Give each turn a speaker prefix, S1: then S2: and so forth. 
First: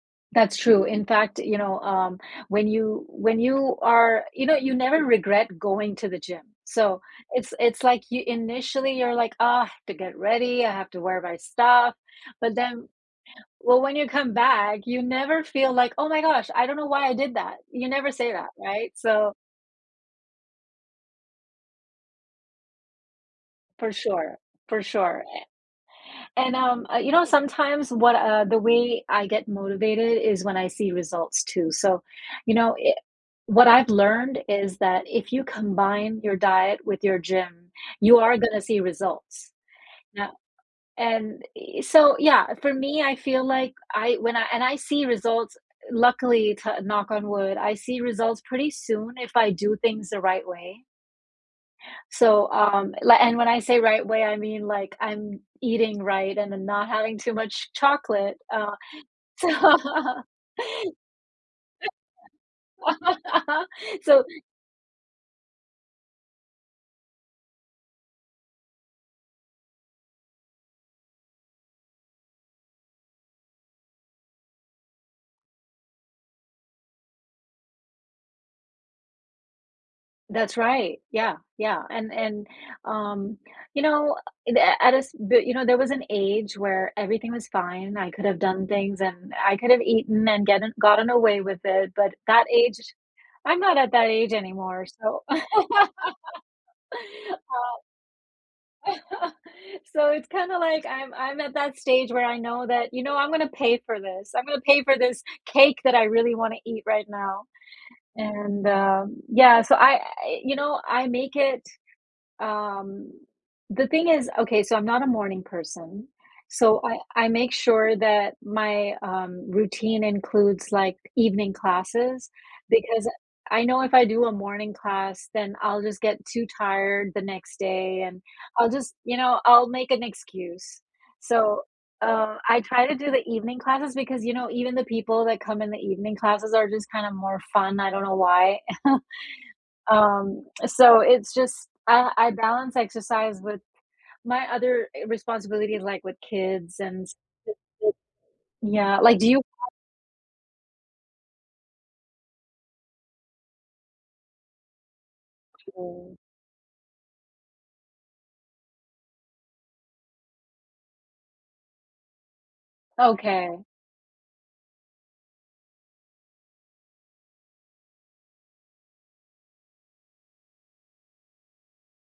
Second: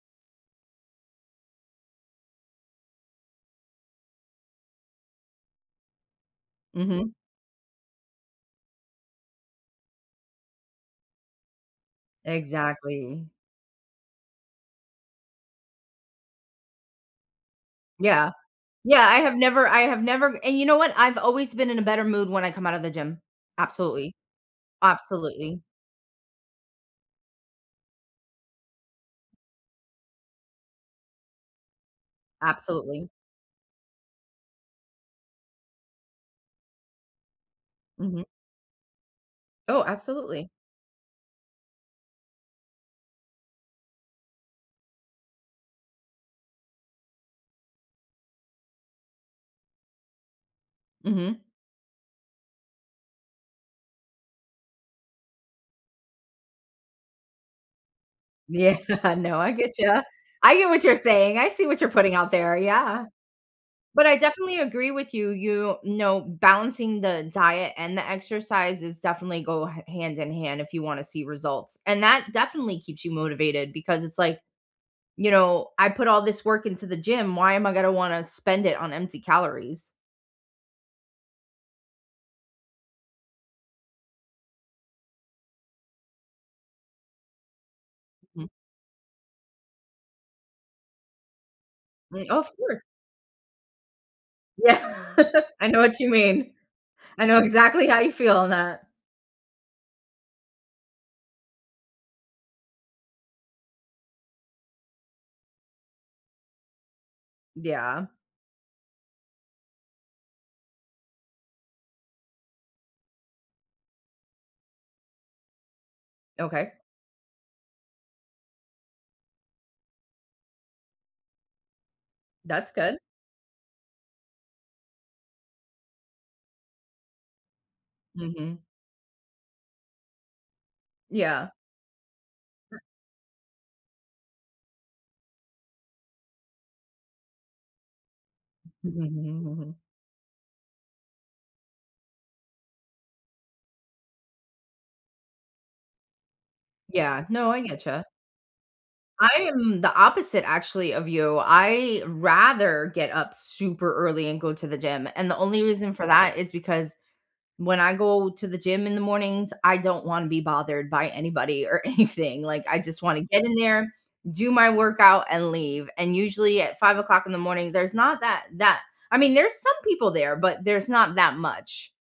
S1: That's true, in fact, you know, um, when you when you are you know, you never regret going to the gym, so,
S2: Mhm.
S1: it's it's, like, you initially you're, like, "Ugh, have to get ready, I have to wear my stuff," but then
S2: Exactly.
S1: well, when you come back, you never feel like, "Oh my gosh, I don't know why I did that," you never
S2: Yeah.
S1: say that, right,
S2: Yeah, I
S1: so
S2: have never I have never and you know what, I've always been in a better mood when I come out of the gym,
S1: For
S2: absolutely.
S1: sure, for sure.
S2: Absolutely.
S1: And, um, uh, you know, sometimes what, uh the way I get motivated is when I see results too, so, you know, i
S2: Absolutely.
S1: what I've learned is that if you combine your diet with your gym, you
S2: Mhm.
S1: are gonna see results.
S2: Oh,
S1: Now
S2: absolutely.
S1: and i so, yeah for me, I feel like I when I and I see results luckily to knock on wood, I see results pretty soon if I do things the right way.
S2: Mhm.
S1: So, um, li and when I say right way, I mean, like, I'm eating right and n not having too much chocolate, uh,
S2: Yeah, no,
S1: So
S2: I get ya, I get what you're saying, I see what you're putting out there, yeah. But I
S1: So
S2: definitely agree with you, you know, balancing the diet and the exercise is definitely go ha hand in hand if you wanna see results, and that definitely keeps you motivated because it's like, you know, "I put all this work into the gym, why am I gonna wanna spend it on empty calories?"
S1: That's right, yeah, yeah, and and, um, you know, the at a s but, you know, there was an age where everything was fine, I could have
S2: Hm
S1: done things and I could have eaten and getten gotten away with it, but
S2: Right,
S1: that
S2: of
S1: age
S2: course.
S1: I'm not at that age anymore,
S2: Yeah,
S1: so, uh
S2: I know what you mean, I know exactly how you feel on that.
S1: So, it's kinda like I'm I'm at that stage where I know that, you know, "I'm going to pay for this, I'm going pay for this cake that I really wanna eat right now,
S2: Yeah.
S1: and, um" yeah, so I you know, I make it, um the thing is okay, so I'm not a morning person,
S2: Okay.
S1: so, I I make sure that my, um, routine includes, like, evening classes,
S2: That's good.
S1: because I know if I do a morning class, then I'll just get too tired the next day and
S2: Mhm.
S1: I'll just, you know, I'll make an excuse,
S2: Yeah.
S1: so, uh, I try to do the evening classes because, you know, even the people that come in the evening classes are just kind of more fun, I don't know why, um, so it's just uh, I balance exercise with my other e responsibilities, like, with kids and
S2: Yeah, no, I get ya.
S1: Yeah, like, do you
S2: I
S1: have
S2: am the opposite actually of you, I rather get up super early and go to the gym, and the only reason for
S1: Sure
S2: that is because, when I go to the gym in the mornings, I don't wanna be bothered by anybody or anything, like, I just wanna get in
S1: Okay.
S2: there, do my workout, and leave, and usually at 5:00 in the morning, there's not that that I mean, there's some people there, but there's not that much.